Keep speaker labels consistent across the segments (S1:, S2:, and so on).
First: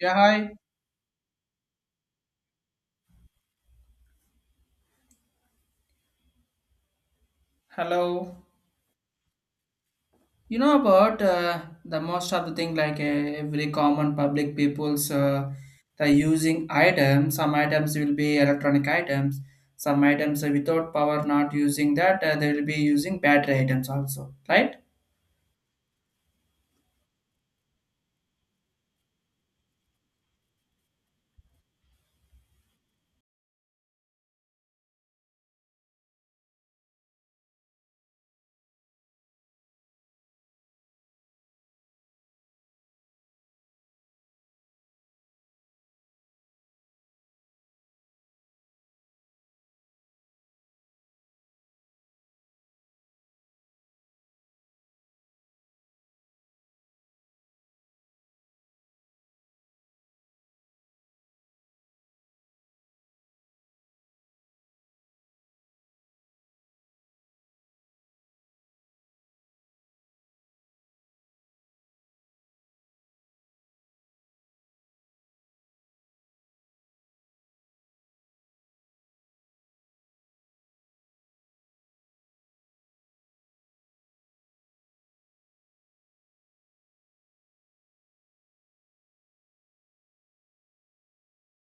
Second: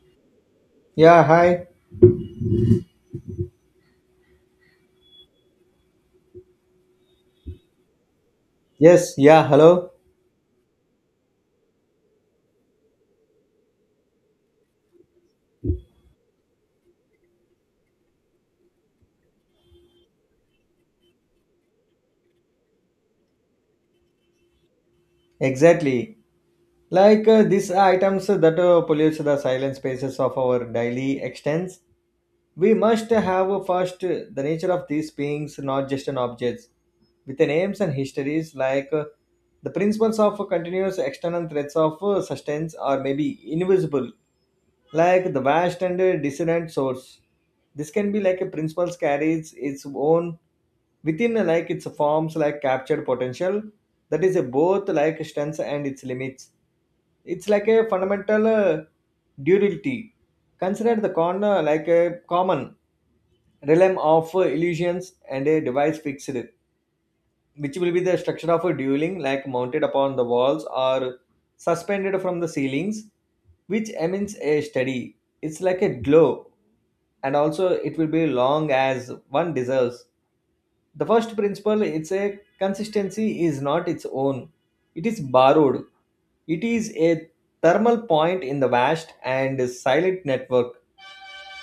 S1: Yeah, hi.
S2: Yeah, hi.
S1: Hello.
S2: Yes, yeah, hello.
S1: You know about the most of the thing like every common public people's the using items. Some items will be electronic items. Some items are without power, not using that. They will be using battery items also, right?
S2: Exactly. Like these items that pollutes the silent spaces of our daily extents, we must have first the nature of these beings, not just an objects, with the names and histories like the principles of continuous external threats of sustenance or maybe invisible, like the vast and dissonant source. This can be like a principle carries its own within like its forms like captured potential that is a both like strengths and its limits. It's like a fundamental duality. Consider the corner like a common realm of illusions and a device fixed, which will be the structure of a dueling like mounted upon the walls or suspended from the ceilings, which emits a study. It's like a glow, and also it will be long as one deserves. The first principle, it's a consistency is not its own, it is borrowed. It is a thermal point in the vast and silent network.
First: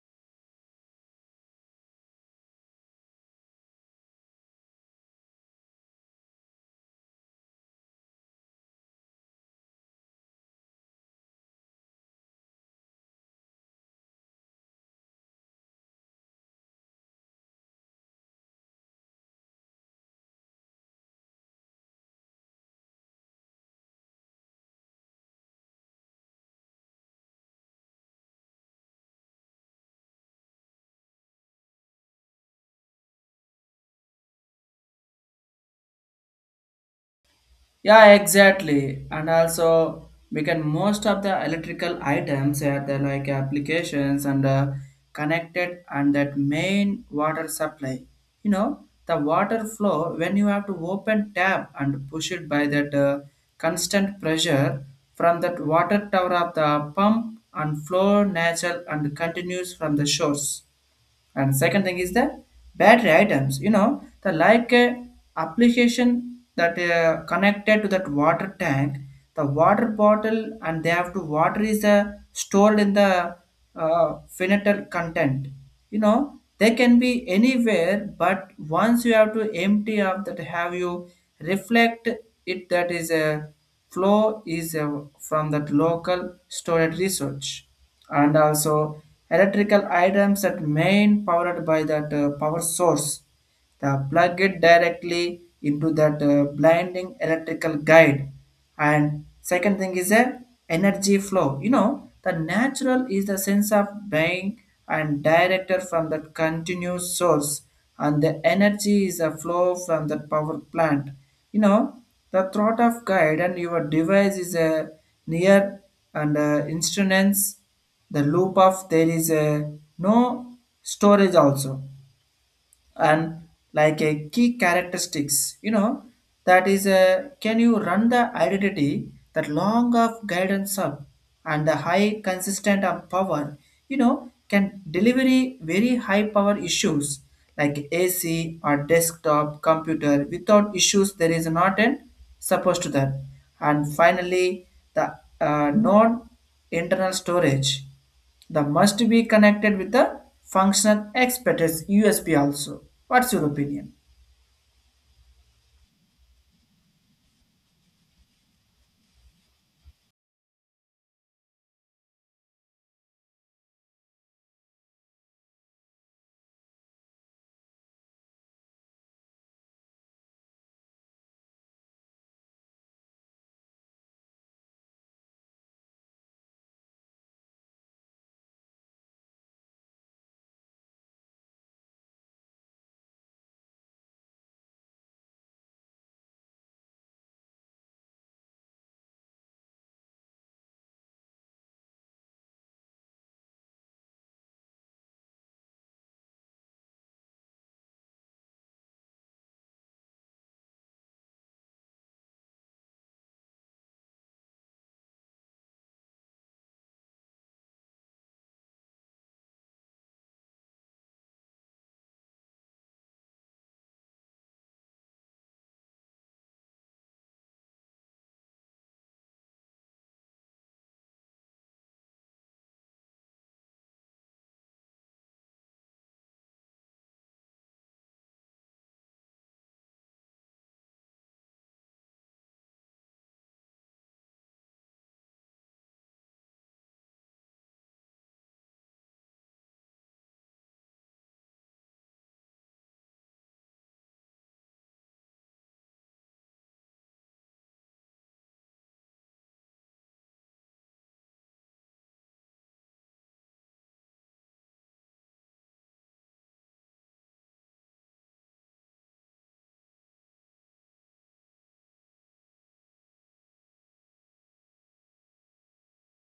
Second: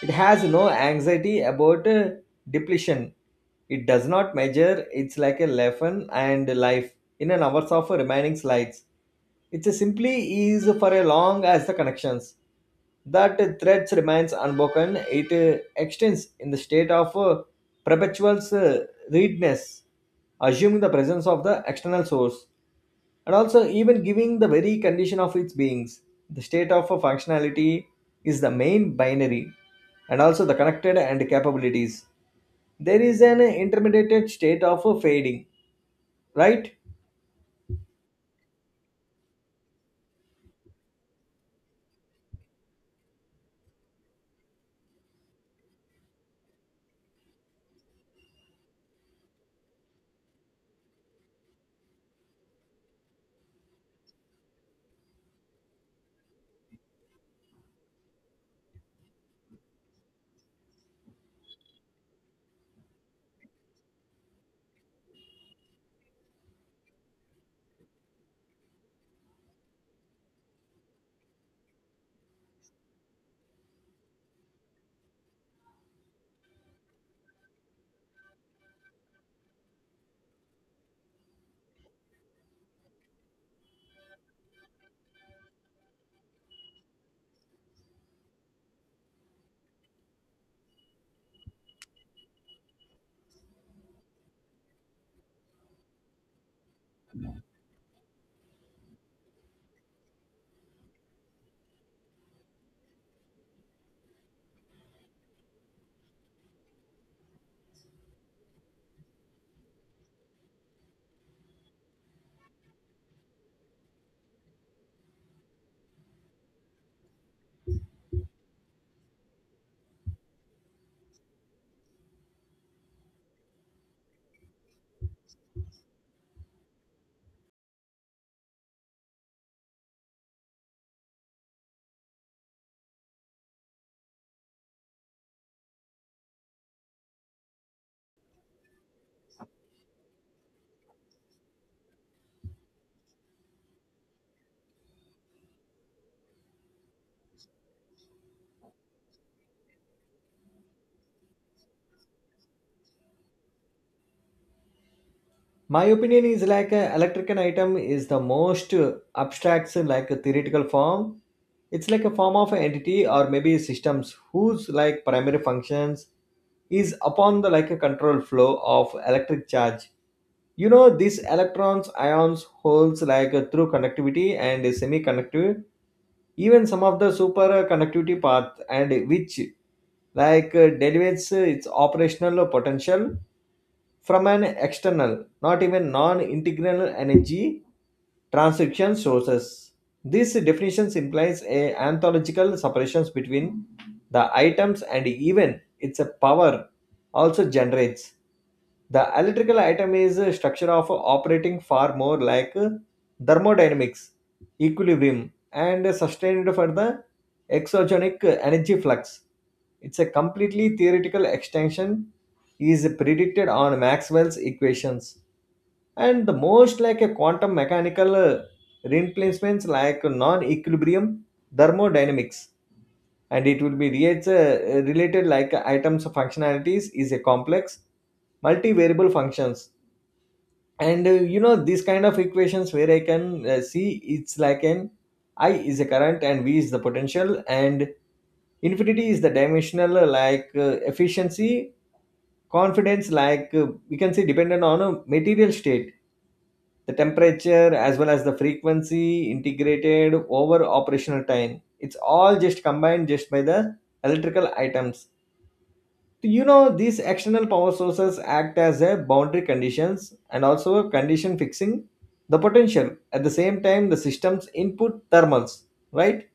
S2: It has no anxiety about depletion. It does not measure it's like a lesson and life in an hours of remaining slides. It's a simply is for a long as the connections. That threads remains unbroken. It extends in the state of perpetual readiness, assuming the presence of the external source, and also even giving the very condition of its beings. The state of a functionality is the main binary, and also the connected and capabilities. There is an intermediate state of a fading, right?
S1: Yeah, exactly. And also, we can most of the electrical items are the like applications and connected and that main water supply. You know, the water flow when you have to open tap and push it by that constant pressure from that water tower of the pump and flow natural and continues from the shores, and second thing is the battery items, you know, the like application that connected to that water tank, the water bottle, and they have to water is stored in the finite content. You know, they can be anywhere, but once you have to empty up that, have you reflect it that is a flow is from that local storage research. And also electrical items that main powered by that power source, the plug it directly into that blinding electrical guide, and second thing is a energy flow, you know, the natural is the sense of being and directed from that continuous source, and the energy is a flow from the power plant, you know, the thought of guide, and your device is a near and instruments, the loop of there is a no storage also, and like a key characteristics, you know, that is a can you run the identity that long of guidance up, and the high consistent of power, you know, can delivery very high power issues like ac or desktop computer without issues, there is not an supposed to that, and finally the non internal storage, the must be connected with the functional x USB also. What's your opinion?
S2: My opinion is like electrical item is the most abstract like a theoretical form. It's like a form of an entity or maybe systems whose like primary functions is upon the like a control flow of electric charge. You know, these electrons, ions, holes like through conductivity and semiconductive, even some of the super conductivity path, and which like delegates its operational potential from an external, not even non-integral energy transcription sources. This definition implies a anthological separations between the items and even its power also generates. The electrical item is a structure of operating far more like thermodynamics, equilibrium, and sustained for the exogenic energy flux. It's a completely theoretical extension is predicted on Maxwell's equations and the most like a quantum mechanical replacements like non-equilibrium thermodynamics, and it will be relates, related like items of functionalities is a complex multivariable functions. And you know, these kind of equations where I can see it's like an I is a current and V is the potential, and infinity is the dimensional like efficiency confidence, like we can say dependent on a material state, the temperature as well as the frequency integrated over operational time. It's all just combined just by the electrical items. So, you know, these external power sources act as a boundary conditions and also a condition fixing the potential at the same time the system's input thermals, right?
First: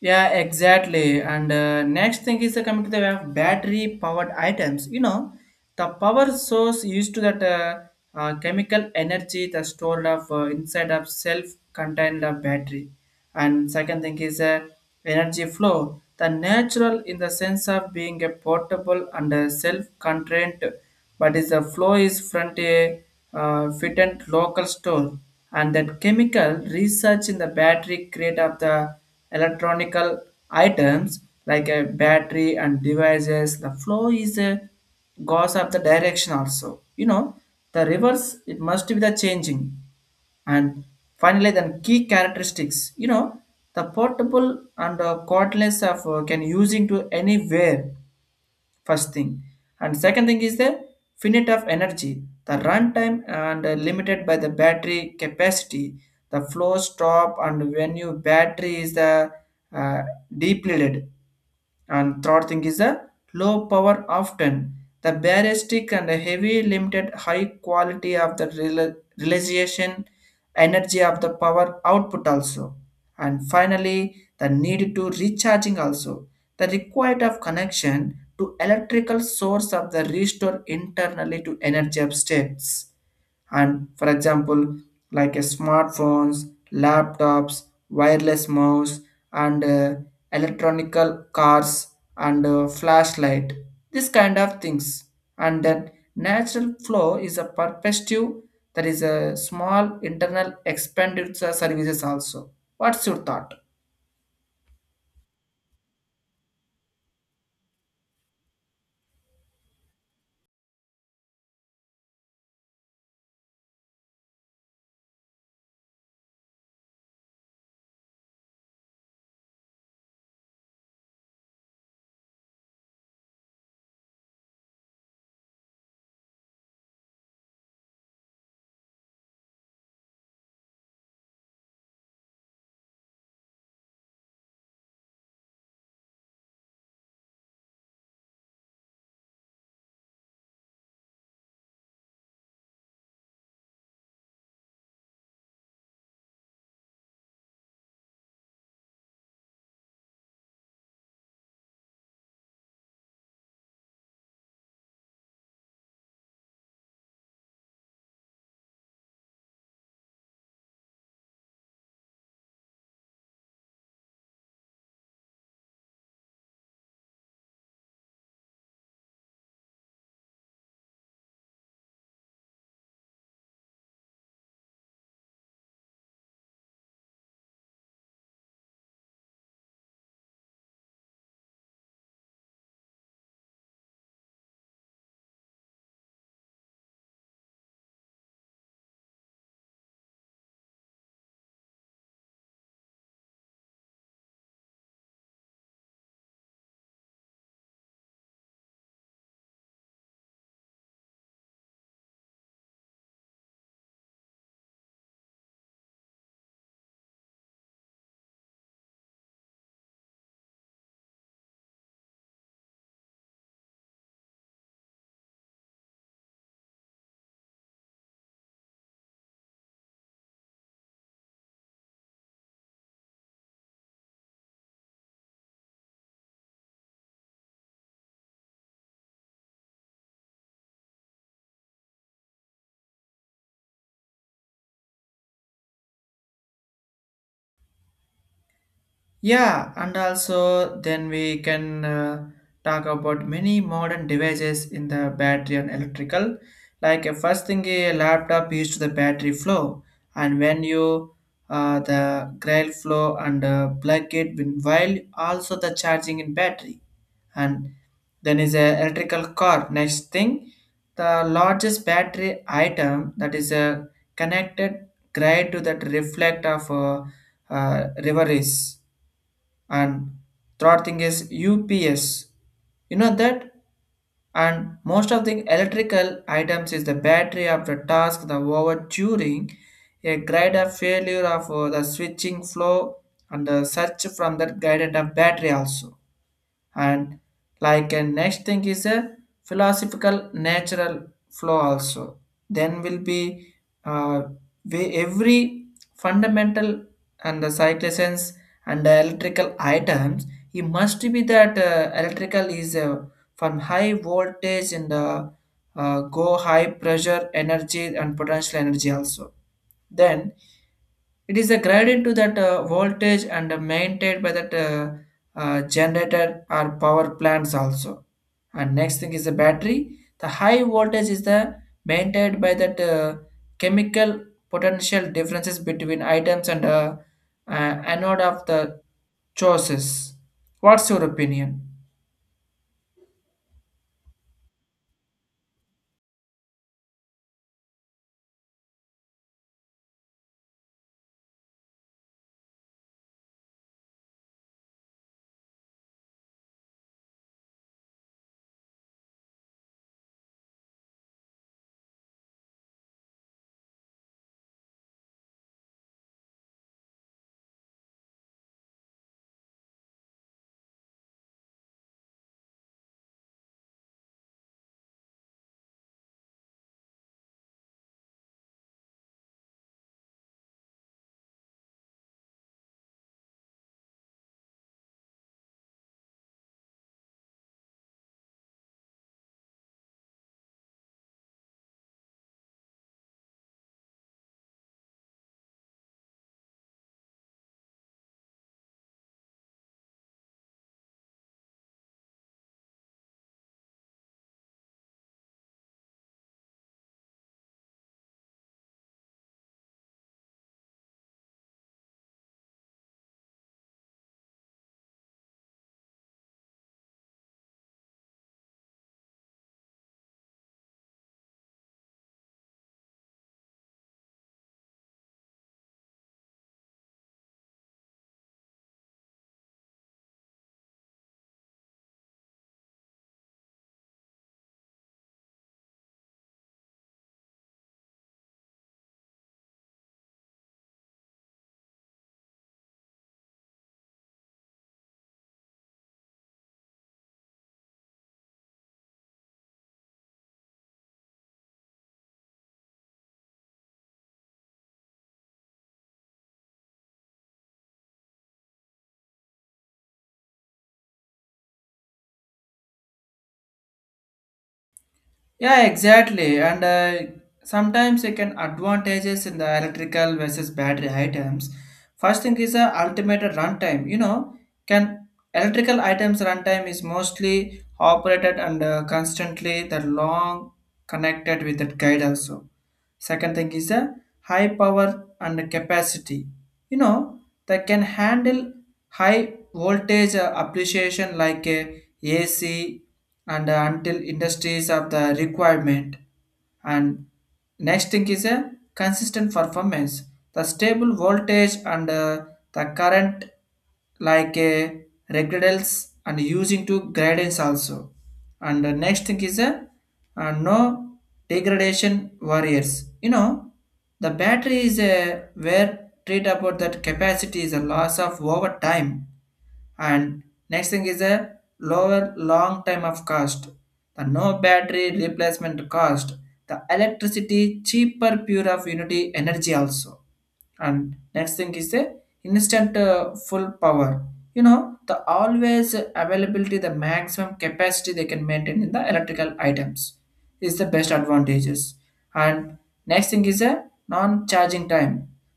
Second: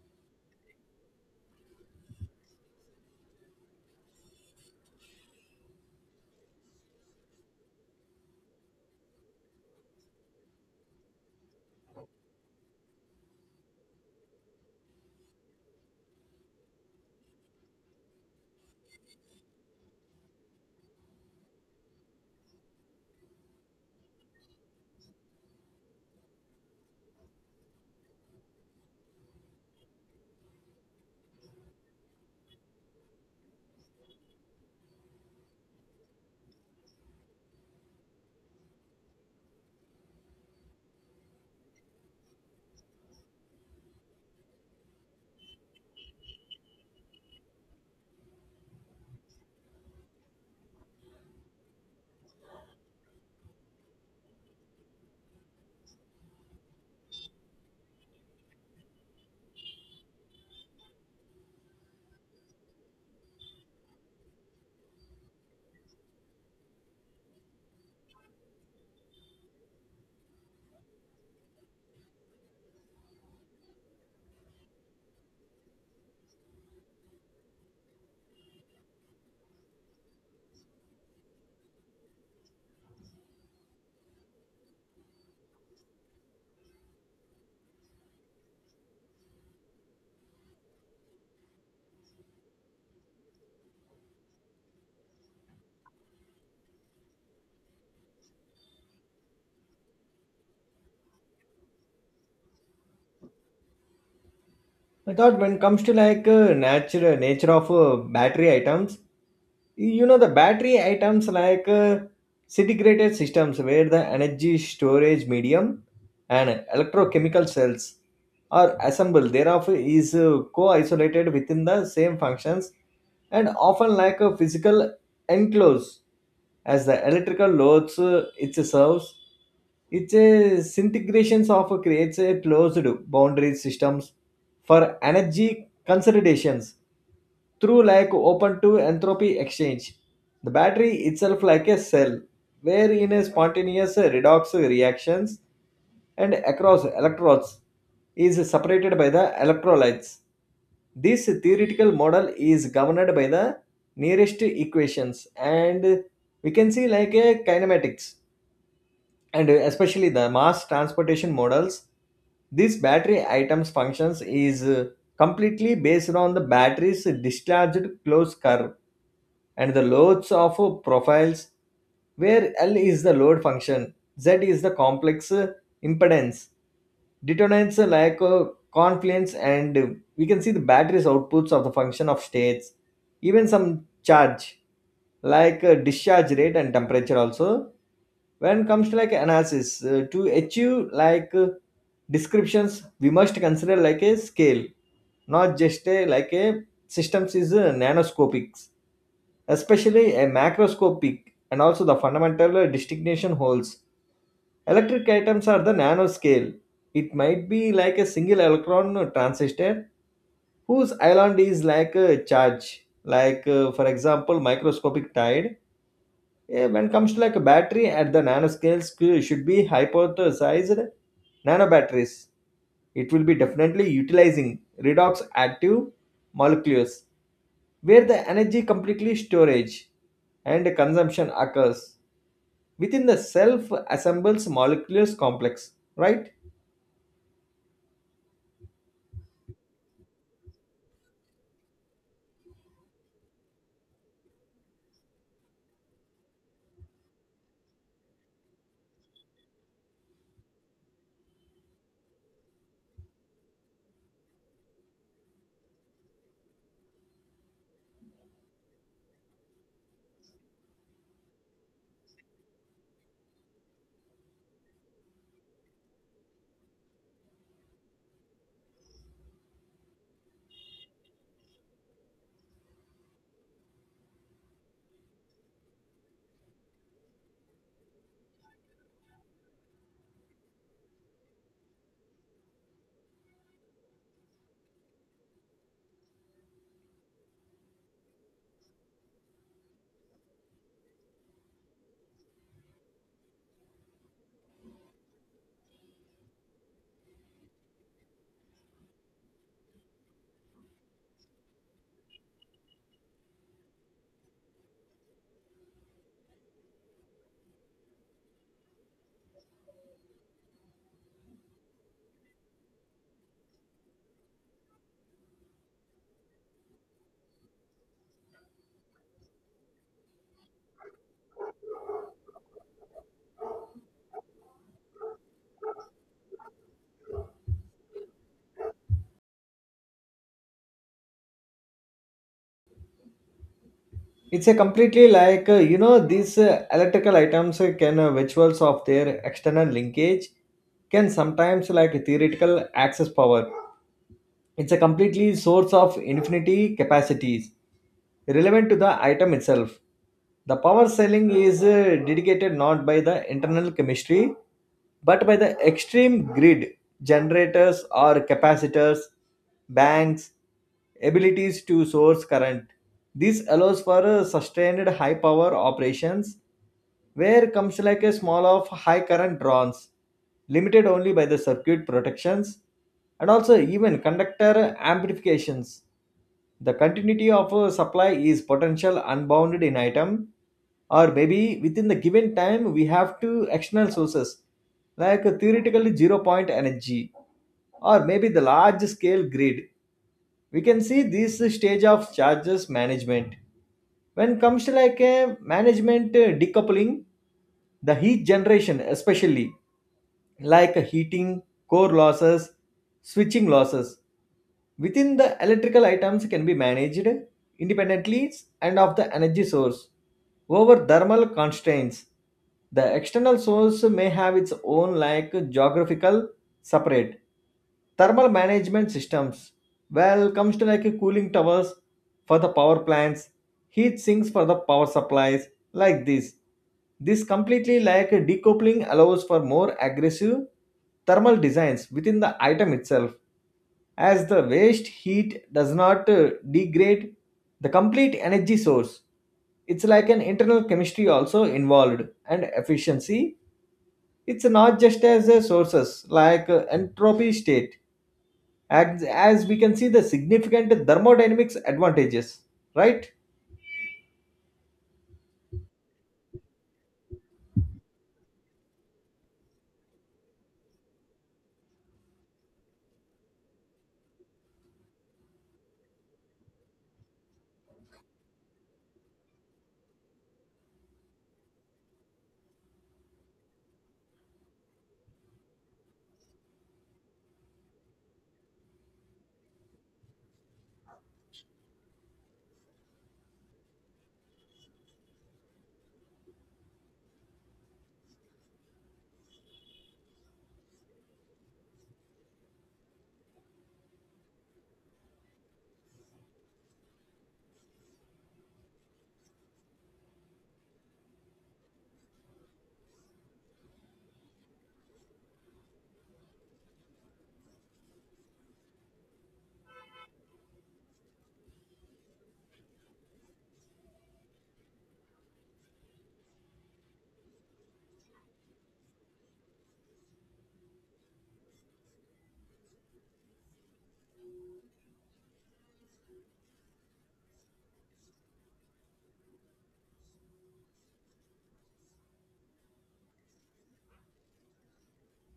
S1: Yeah, exactly. And next thing is coming to the way of battery powered items. You know, the power source used to that chemical energy that's stored of inside of self-contained of battery. And second thing is energy flow. The natural in the sense of being a portable and self-contained, but is the flow is front a fit and local store, and that chemical research in the battery create of the electronical items like a battery, and devices the flow is a goes of the direction also, you know, the reverse it must be the changing. And finally then key characteristics, you know, the portable and cordless of can using to anywhere first thing, and second thing is the finite of energy, the runtime and limited by the battery capacity, the flow stop and when your battery is the uh, depleted, and third thing is the low power often. The baristic and the heavy limited high quality of the realization energy of the power output also. And finally, the need to recharging also. The required of connection to electrical source of the restore internally to energy of states, and for example like a smartphones, laptops, wireless mouse, and electronical cars, and flashlight, this kind of things. And then natural flow is a perspective, that is a small internal expenditure services also. What's your thought?
S2: I thought when it comes to like nature nature of battery items, you know the battery items like disintegrated systems where the energy storage medium and electrochemical cells are assembled thereof is co-isolated within the same functions, and often like a physical enclose as the electrical loads it serves. Its disintegrations of creates a closed boundary systems for energy consolidations through like open to entropy exchange. The battery itself like a cell, where in a spontaneous redox reactions and across electrodes is separated by the electrolytes. This theoretical model is governed by the nearest equations, and we can see like a kinematics and especially the mass transportation models. This battery items functions is completely based on the battery's discharged closed curve and the loads of profiles, where L is the load function, Z is the complex impedance, determinants like confluence, and we can see the batteries outputs of the function of states, even some charge like discharge rate and temperature also. When it comes to like analysis, to achieve like descriptions, we must consider like a scale, not just a like a systems is nanoscopic, especially a macroscopic, and also the fundamental distinction holds. Electric atoms are the nanoscale. It might be like a single electron transistor whose island is like a charge, like for example microscopic tide. When comes to like a battery at the nanoscales should be hypothesized nanobatteries. It will be definitely utilizing redox active molecules where the energy completely storage and consumption occurs within the self assembles molecules complex, right?
S1: Yeah, and also then we can talk about many modern devices in the battery and electrical. Like first thing, a laptop used the battery flow, and when you the grail flow and plug it in while also the charging in battery, and then is a electrical car. Next thing, the largest battery item that is a connected grid to that reflect of river is, and third thing is UPS. You know that? And most of the electrical items is the battery of the task the over during a greater failure of the switching flow and the search from that guided of battery also. And like a next thing is a philosophical natural flow also, then will be uh, we, every fundamental and the citations and the electrical items, it must be that electrical is from high voltage and the go high pressure energy and potential energy also. Then it is a graded to that voltage and maintained by that generator or power plants also. And next thing is the battery. The high voltage is the maintained by that chemical potential differences between items and anode of the choices. What's your opinion?
S2: It's a completely like you know, these electrical items can visuals of their external linkage can sometimes like theoretical access power. It's a completely source of infinity capacities relevant to the item itself. The power selling is dedicated not by the internal chemistry but by the extreme grid, generators or capacitors, banks, abilities to source current. This allows for a sustained high power operations where comes like a small of high current draws, limited only by the circuit protections and also even conductor amplifications. The continuity of a supply is potential unbounded in item, or maybe within the given time we have two external sources like a theoretically zero point energy, or maybe the large scale grid. We can see this stage of charges management. When comes to like a management decoupling, the heat generation, especially like heating, core losses, switching losses. Within the electrical items can be managed independently and of the energy source over thermal constraints. The external source may have its own like geographical separate thermal management systems. Well, comes to like cooling towers for the power plants, heat sinks for the power supplies, like this. This completely like a decoupling allows for more aggressive thermal designs within the item itself, as the waste heat does not degrade the complete energy source. It's like an internal chemistry also involved and efficiency. It's not just as a sources like entropy state, as we can see the significant thermodynamics advantages, right?
S1: Yeah, exactly. And sometimes you can advantages in the electrical versus battery items. First thing is the ultimate runtime. You know, can electrical items runtime is mostly operated and constantly the long connected with that guide also. Second thing is the high power and capacity. You know, they can handle high voltage appreciation like a AC and until industries of the requirement. And next thing is a consistent performance. The stable voltage and the current like a regradals and using to gradients also. And the next thing is a no degradation warriors, you know, the battery is a where treat about that capacity is a loss of over time. And next thing is a lower long time of cost, the no battery replacement cost, the electricity cheaper pure of unity energy also. And next thing is the instant full power, you know, the always availability the maximum capacity they can maintain in the electrical items is the best advantages. And next thing is a non charging time,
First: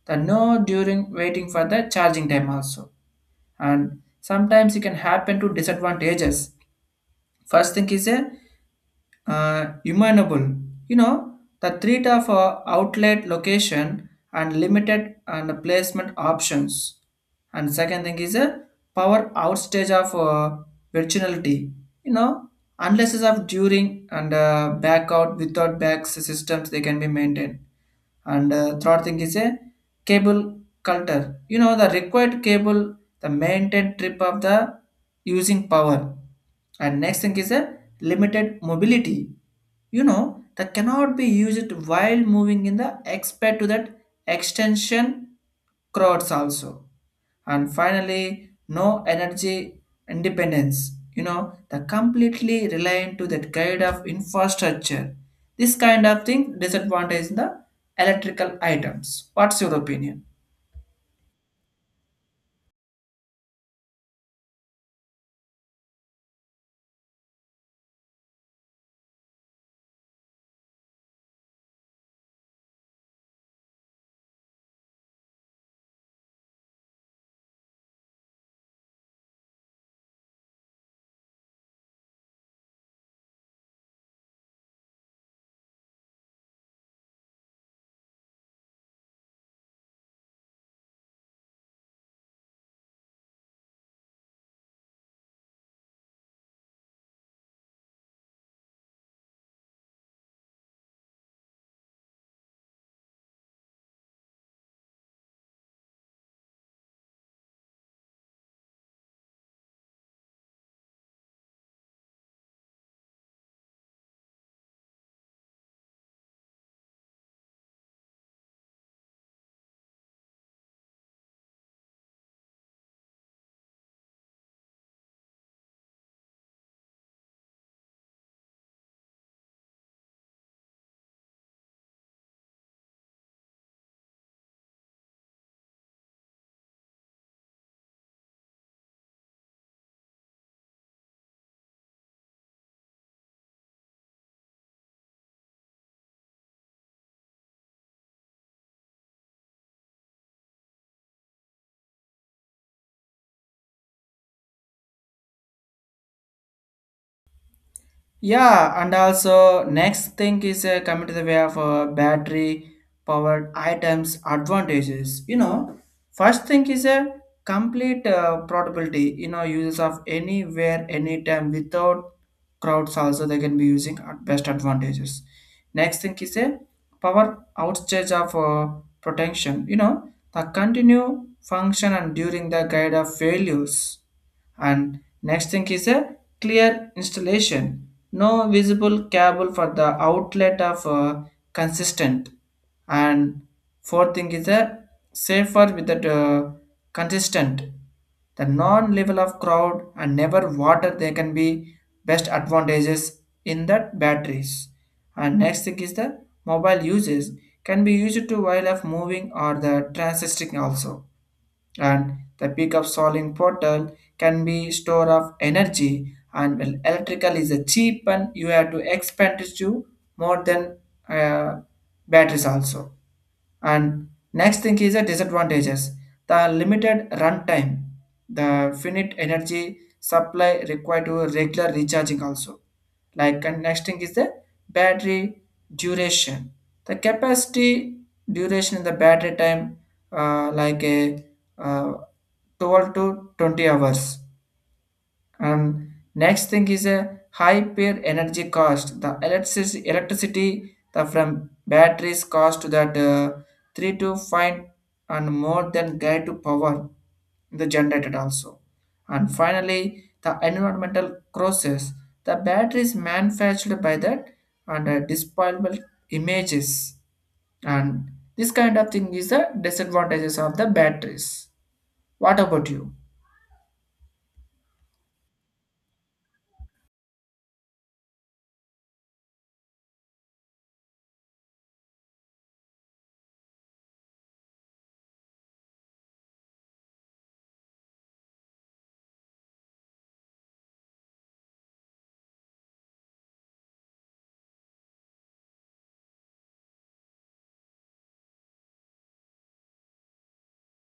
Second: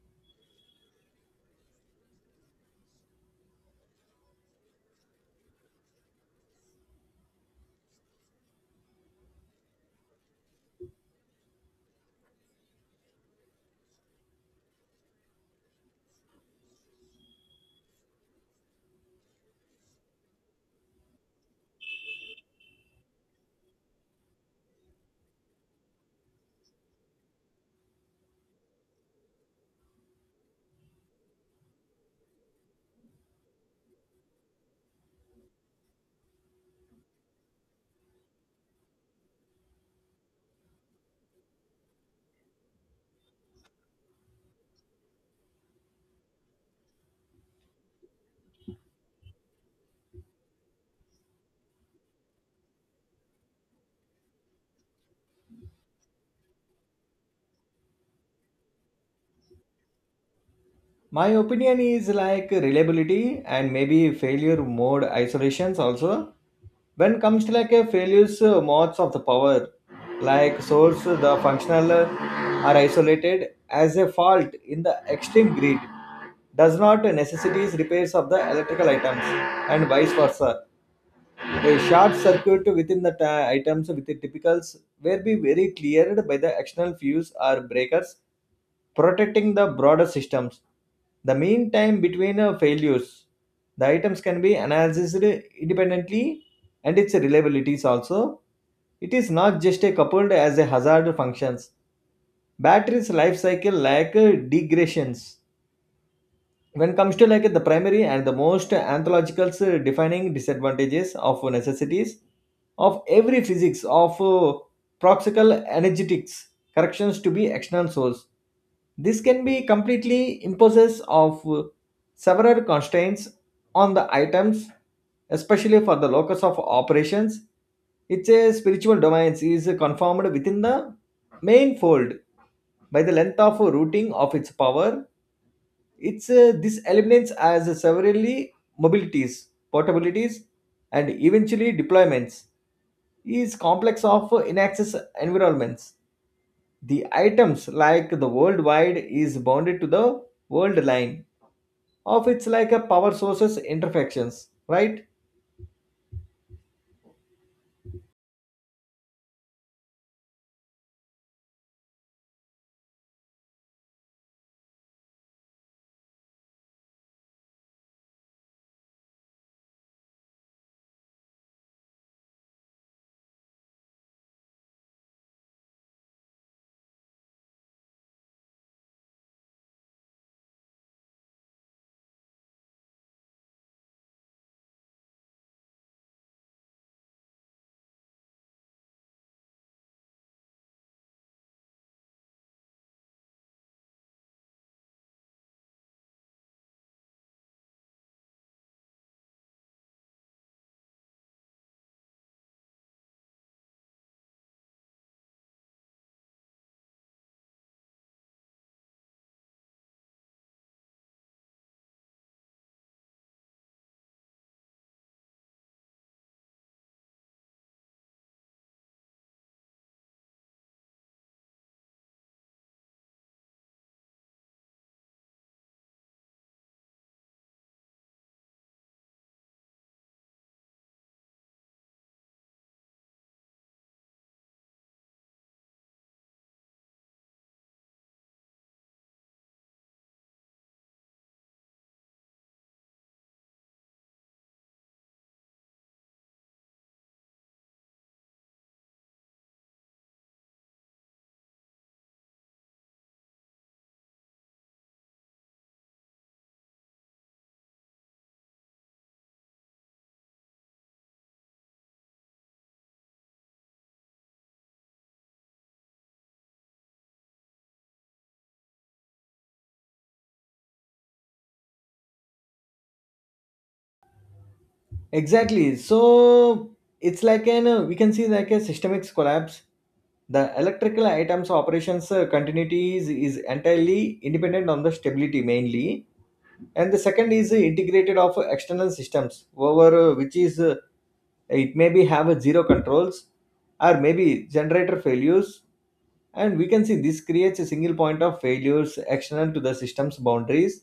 S1: the no during waiting for the charging time also. And sometimes it can happen to disadvantages. First thing is a imaginable. You know, the threat of outlet location and limited and placement options. And second thing is a power outstage of virginality. You know, unless it's of during and back out without back systems they can be maintained. And third thing is a cable culture. You know, the required cable, the maintained trip of the using power. And next thing is a limited mobility, you know, that cannot be used while moving in the expect to that extension crowds also. And finally no energy independence, you know, the completely reliant to that kind of infrastructure, this kind of thing disadvantage the electrical items. What's your opinion?
S2: My opinion is like reliability and maybe failure mode isolations also. When comes to like a failures modes of the power, like source, the functional are isolated as a fault in the extreme grid does not necessities repairs of the electrical items and vice versa. A short circuit within the items with the typicals will be very cleared by the external fuse or breakers protecting the broader systems. The mean time between failures, the items can be analyzed independently and its reliabilities also. It is not just a coupled as a hazard functions. Batteries life cycle lack degradations when it comes to like the primary and the most anthological defining disadvantages of necessities of every physics of proxical energetics corrections to be external source. This can be completely imposes of several constraints on the items, especially for the locus of operations. It's a spiritual domains is conformed within the main fold by the length of routing of its power. It's This eliminates as severely mobilities, portabilities, and eventually deployments is complex of inaccess environments. The items like the worldwide is bounded to the world line of its like a power sources interfections, right?
S1: Yeah, and also next thing is coming to the way of battery powered items advantages. You know, first thing is a complete portability. You know, uses of anywhere, anytime without crowds also, they can be using at best advantages. Next thing is a power outage of protection. You know, the continue function and during the guide of failures. And next thing is a clear installation. No visible cable for the outlet of consistent. And fourth thing is a safer with the consistent. The non-level of crowd and never water, they can be best advantages in that batteries. And next thing is the mobile uses, can be used to while of moving or the transiting also, and the peak of solving portal can be store of energy, and well, electrical is a cheap and you have to expand it to more than uh, batteries also. And next thing is the disadvantages. The limited runtime, the finite energy supply required to regular recharging also. Like, and next thing is the battery duration. The capacity duration in the battery time like a uh, 12 to 20 hours. And next thing is a high peer energy cost. The electricity the from batteries cost to that three to five and more than guide to power the generated also. And finally, the environmental crosses. The batteries manufactured by that, and disposable images, and this kind of thing is the disadvantages of the batteries. What about you?
S2: Exactly. So it's like an we can see like a systemic collapse. The electrical items operations continuity is entirely independent on the stability mainly, and the second is integrated of external systems over which is it may be have a zero controls or maybe generator failures. And we can see this creates a single point of failures external to the system's boundaries.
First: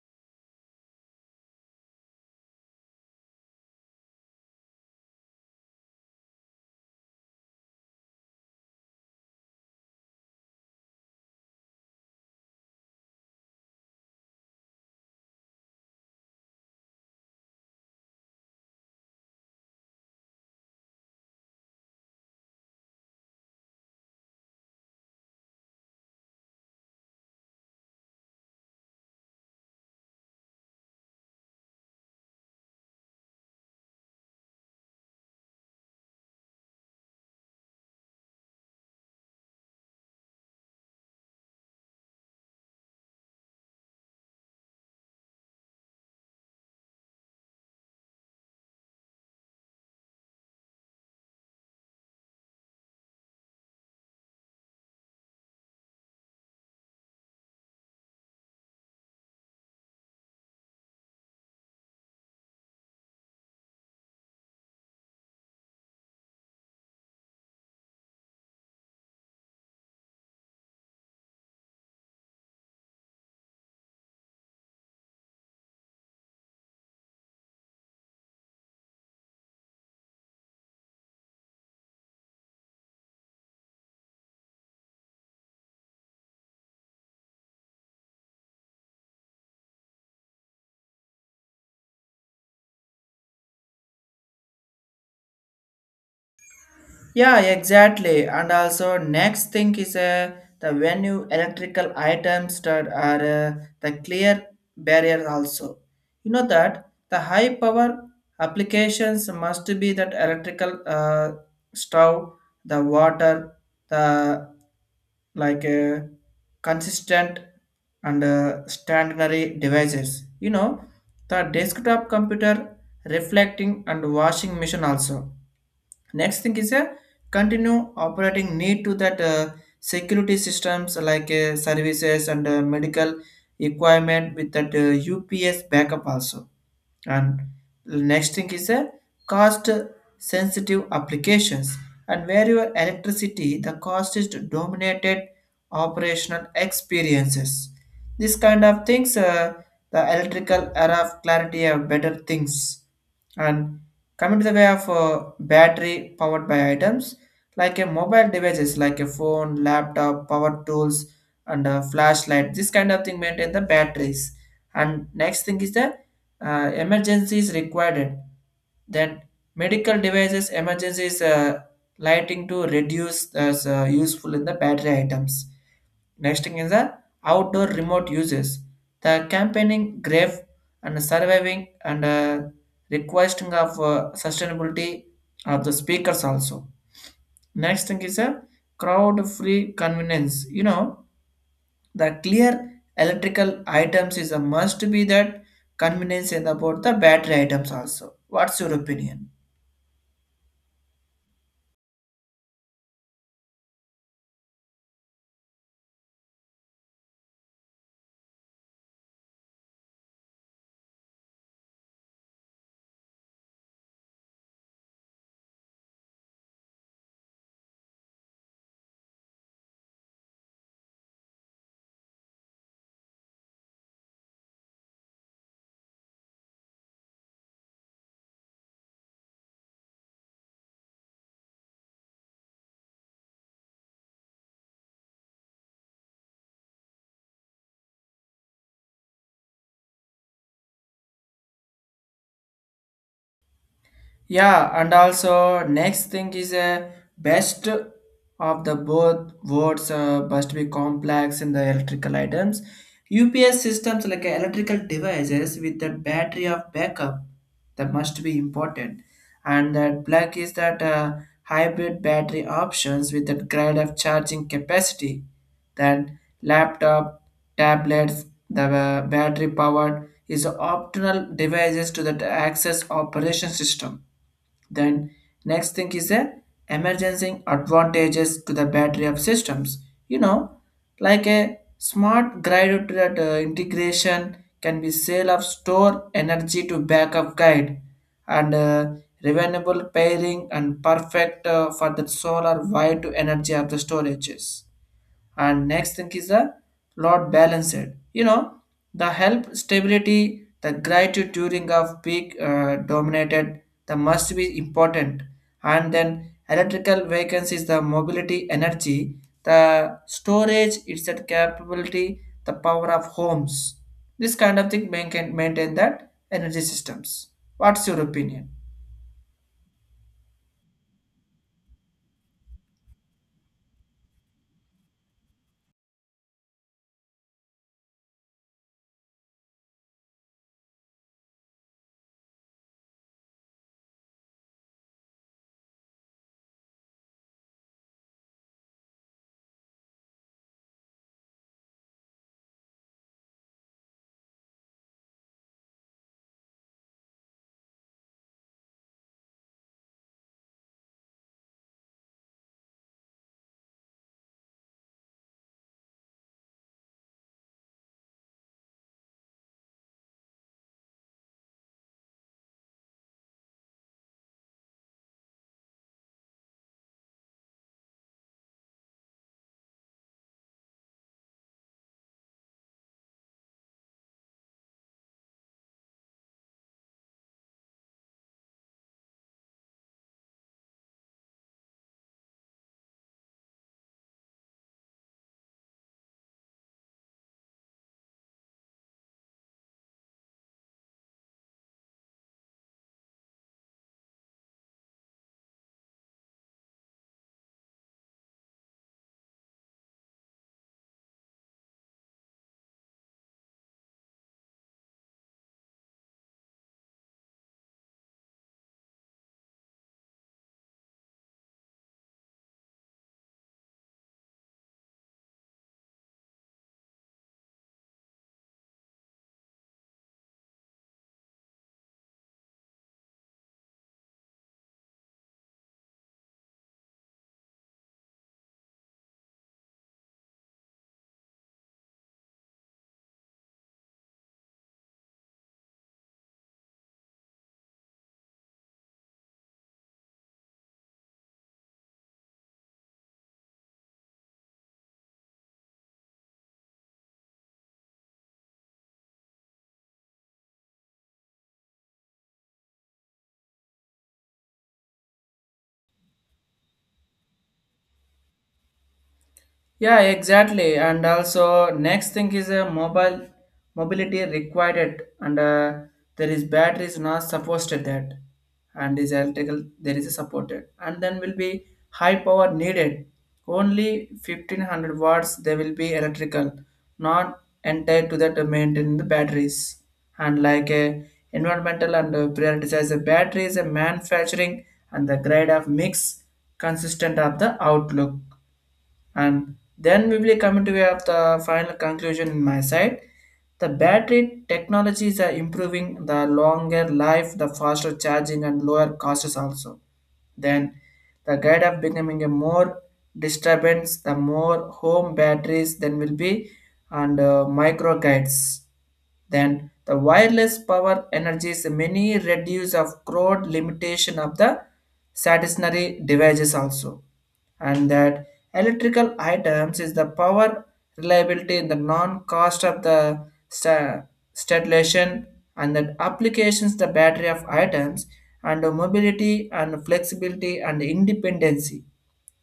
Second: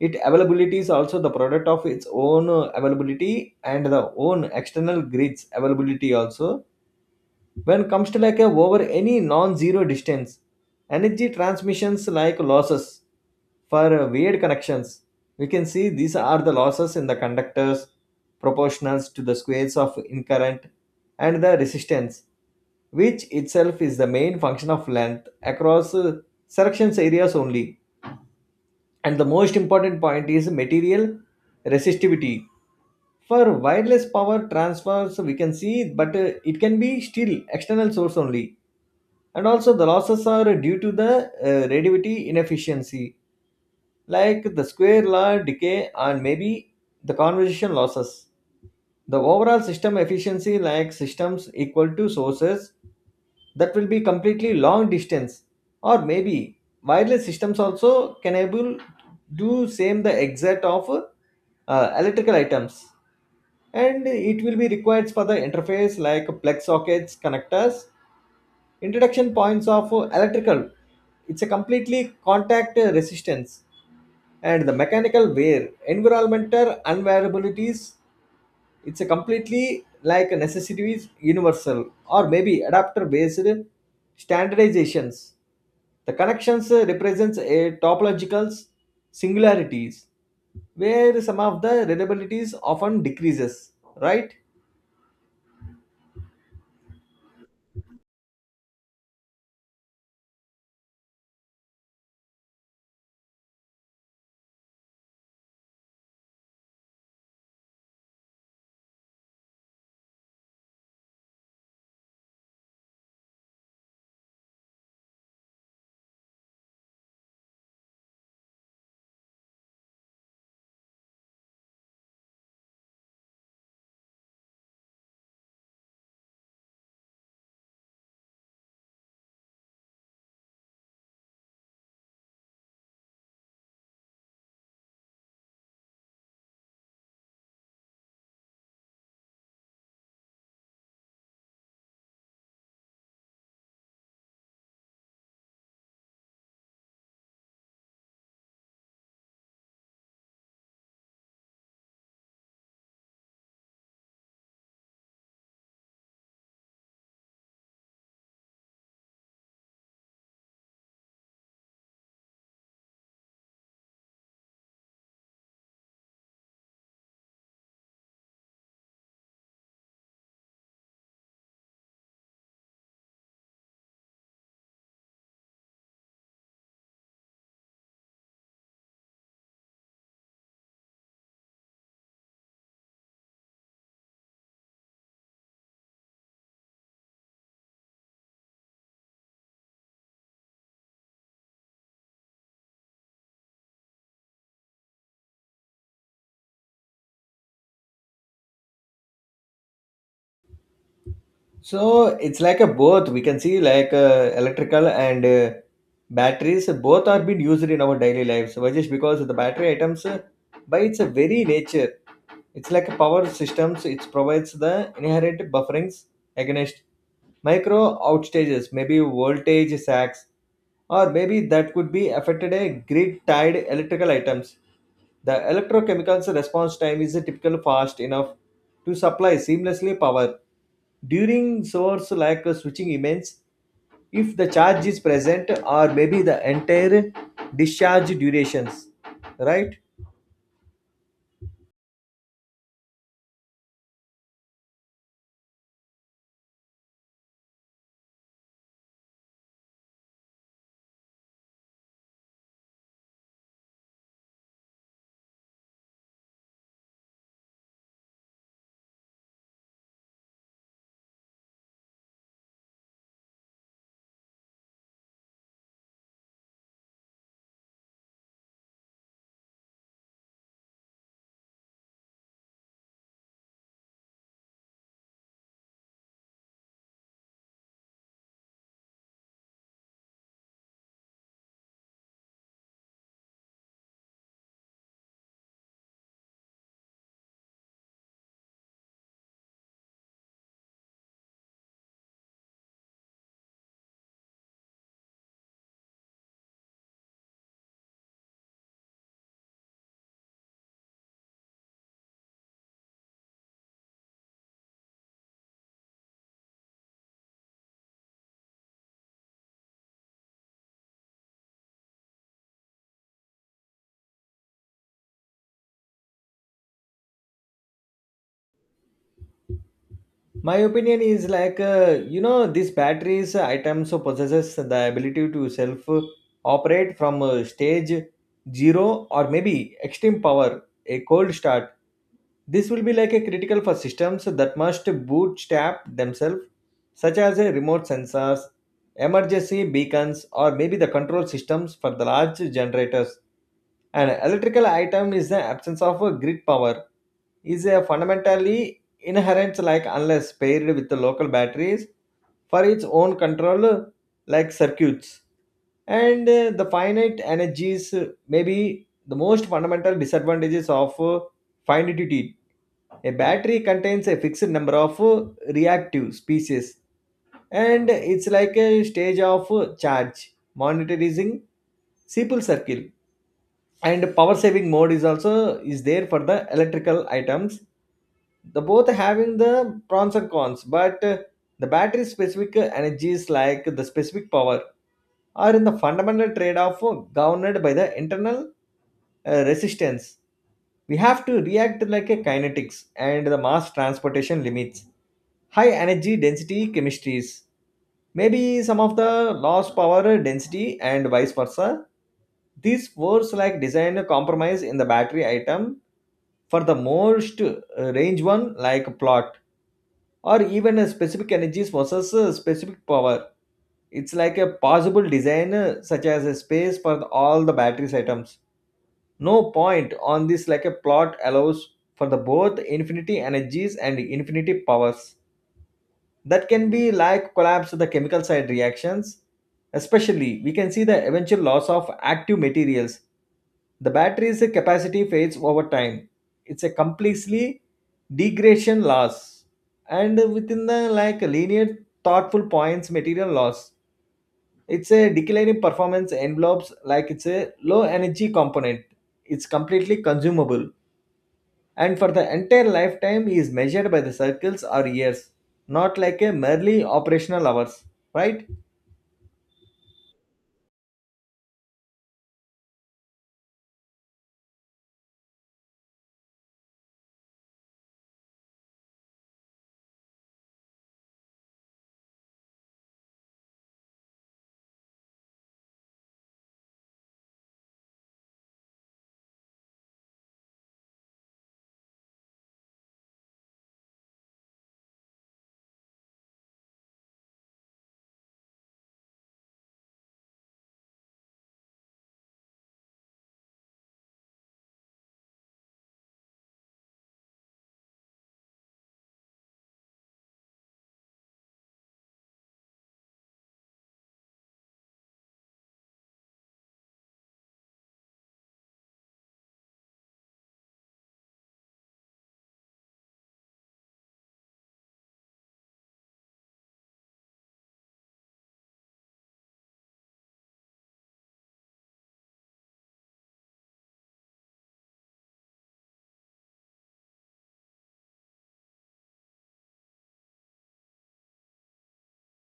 S2: It availability is also the product of its own availability and the own external grids availability also. When comes to like a over any non-zero distance energy transmissions like losses for weird connections, we can see these are the losses in the conductors, proportionals to the squares of in current and the resistance, which itself is the main function of length across sections areas only, and the most important point is material resistivity. For wireless power transfers, we can see but it can be still external source only, and also the losses are due to the radioactivity inefficiency like the square law decay, and maybe the conversation losses. The overall system efficiency like systems equal to sources, that will be completely long distance or maybe wireless systems also can able do same the exact of electrical items, and it will be required for the interface like plug sockets connectors introduction points of electrical. It's a completely contact resistance and the mechanical wear, environmental unvariabilities. It's a completely like a necessities universal or maybe adapter based standardizations. The connections represents a topological singularities where some of the reliabilities often decreases, right?
S1: Yeah, exactly. And also, next thing is the venue electrical items that are the clear barrier also. You know that the high power applications must be that electrical stove, the water, the like consistent and stationary devices. You know, the desktop computer, reflecting and washing machine also. Next thing is a continue operating need to that security systems like services and medical equipment with that ups backup also. And the next thing is a cost sensitive applications and where your electricity the cost is dominated operational experiences. This kind of things, the electrical era of clarity have better things. And coming to the way of battery powered by items like a mobile devices like a phone, laptop, power tools, and a flashlight. This kind of thing maintain the batteries. And next thing is the emergency is required, then medical devices emergency is lighting to reduce as useful in the battery items. Next thing is the outdoor remote uses, the campaigning grave and surviving and requesting of sustainability of the speakers also. Next thing is a crowd free convenience, you know, the clear electrical items is a must be that convenience and about the battery items also. What's your opinion?
S2: So it's like a both. We can see like electrical and batteries. Both are being used in our daily lives. Why? Just because the battery items, by its very nature, it's like a power systems. It provides the inherent bufferings against micro outages, maybe voltage sacks, or maybe that could be affected a grid tied electrical items. The electrochemical's response time is typically fast enough to supply seamlessly power during source like switching events if the charge is present or maybe the entire discharge durations, right?
S1: Yeah, and also next thing is a best of the both words must be complex in the electrical items. UPS systems like electrical devices with the battery of backup, that must be important, and that black is that hybrid battery options with that grade of charging capacity. Then laptop, tablets, the battery powered is optional devices to that access operation system. Then next thing is a emerging advantages to the battery of systems. You know, like a smart grid integration can be sale of store energy to backup guide and renewable pairing and perfect for the solar wide to energy of the storages. And next thing is the lot balanced, you know, the help stability the gratitude during of peak dominated the must be important. And then electrical vacancies the mobility energy, the storage it's that capability the power of homes, this kind of thing can maintain that energy systems. What's your opinion?
S2: My opinion is like these batteries items so possesses the ability to self operate from stage zero or maybe extreme power, a cold start. This will be like a critical for systems that must bootstrap themselves, such as a remote sensors, emergency beacons, or maybe the control systems for the large generators. An electrical item is the absence of a grid power is a fundamentally inherent like unless paired with the local batteries for its own control like circuits. And the finite energies may be the most fundamental disadvantages of finitude. A battery contains a fixed number of reactive species, and it's like a stage of charge monitoring, simple circle, and power saving mode is also is there for the electrical items. The both having the pros and cons, but the battery specific energies like the specific power are in the fundamental trade-off governed by the internal resistance. We have to react like a kinetics and the mass transportation limits. High energy density chemistries, maybe some of the lost power density and vice versa. These words like design a compromise in the battery item for the most range one like plot, or even a specific energies versus a specific power. It's like a possible design such as a space for all the batteries items. No point on this like a plot allows for the both infinity energies and infinity powers that can be like collapse of the chemical side reactions, especially we can see the eventual loss of active materials. The battery's capacity fades over time. It's a completely degradation loss, and within the like linear thoughtful points material loss, it's a declining performance envelopes, like it's a low energy component, it's completely consumable, and for the entire lifetime is measured by the circles or years, not like a merely operational hours. Right?
S1: Yeah, exactly. And also, next thing is a mobile mobility required, it, and there is batteries not supposed to that, and is electrical there is a supported, and then will be high power needed. Only 1,500 watts there will be electrical, not entire to that to maintain the batteries. And like a environmental and prioritize the batteries, a manufacturing and the grade of mix consistent of the outlook. And then we will come to have the final conclusion in my side, the battery technologies are improving, the longer life, the faster charging and lower costs also. Then the guide of becoming a more disturbance, the more home batteries then will be, and micro guides, then the wireless power energies many reduce of crowd limitation of the stationary devices also. And that electrical items is the power reliability in the non-cost of the stimulation and that applications the battery of items, and the mobility and flexibility and independency,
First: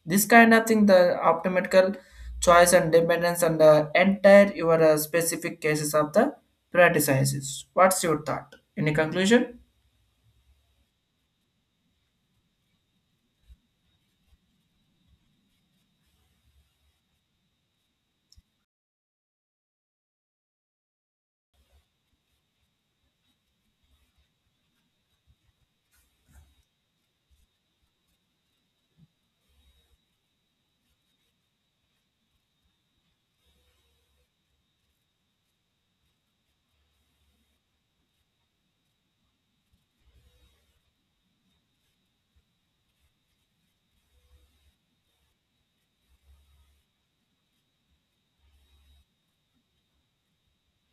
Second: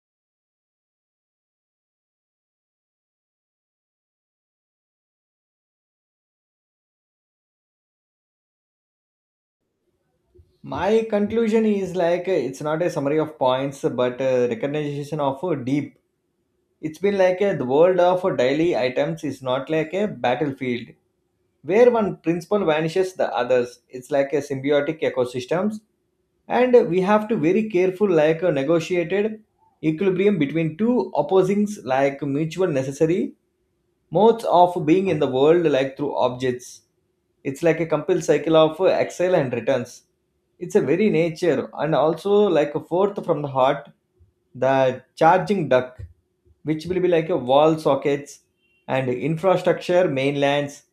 S1: this kind of thing the optimal choice and dependence on the entire your specific cases of the prioritizes. What's your thought, any conclusion?
S2: My conclusion is like it's not a summary of points, but a recognition of deep. It's been like the world of daily items is not like a battlefield where one principle vanishes the others. It's like a symbiotic ecosystems, and we have to very careful like a negotiated equilibrium between two opposings like mutual necessary modes of being in the world like through objects. It's like a complete cycle of exile and returns. It's a very nature and also like a fourth from the heart, the charging duck, which will be like a wall sockets and infrastructure mainlands,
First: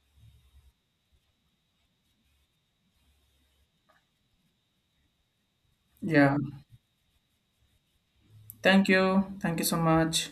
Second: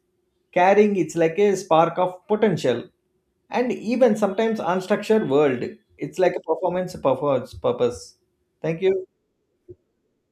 S2: carrying it's like a spark of potential and even sometimes unstructured world. It's like
S1: Yeah,
S2: a performance purpose. Thank
S1: thank
S2: you.
S1: you, thank you so much.